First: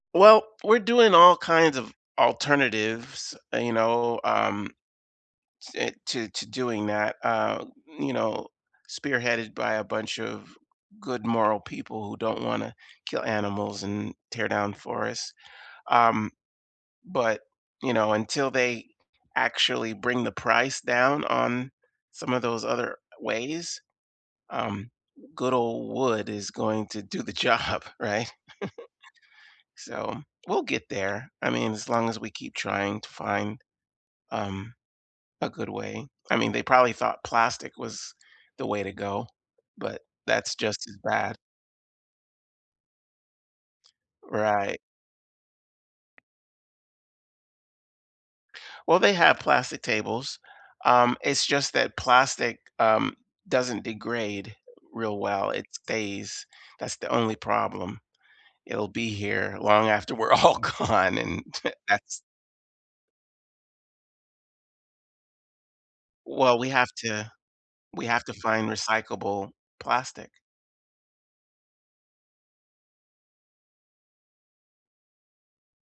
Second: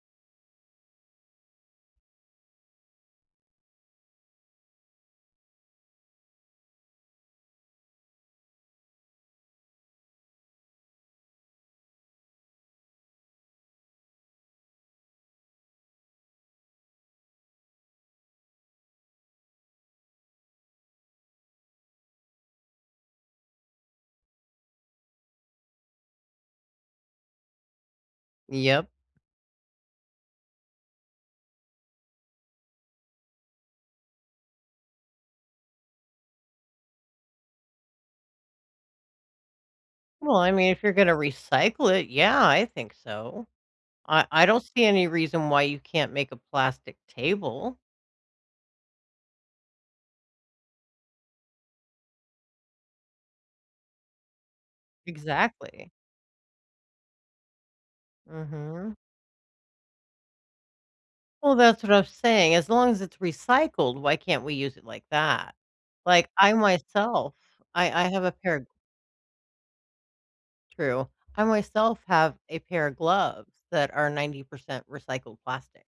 Well, we're doing all kinds of alternatives, you know, um, te to to doing that, uh, you know, spearheaded by a bunch of good moral people who don't wanna kill animals and tear down forests, um, but, you know, until they actually bring the price down on some of those other ways, um, good old wood is going to do the job, right? Yep. So, we'll get there, I mean, as long as we keep trying to find, um, a good way. I mean, they probably thought plastic was the way to go, but Well, I that's mean, just if you're as gonna bad. recycle it, yeah, I think so. I I don't Right. see any reason why you can't make a plastic table. Well, they have plastic tables, um, it's just that plastic, um, doesn't degrade real well, it Exactly. stays, that's the only problem. It'll Mhm. be here long after we're all gone, and Well, t that's what I was that's saying, as long as it's recycled, why can't we use it like that? Like, I Well, we have to myself I I we have have a to find pair recyclable plastic. True. I myself have a pair of gloves that are 90% recycled plastic.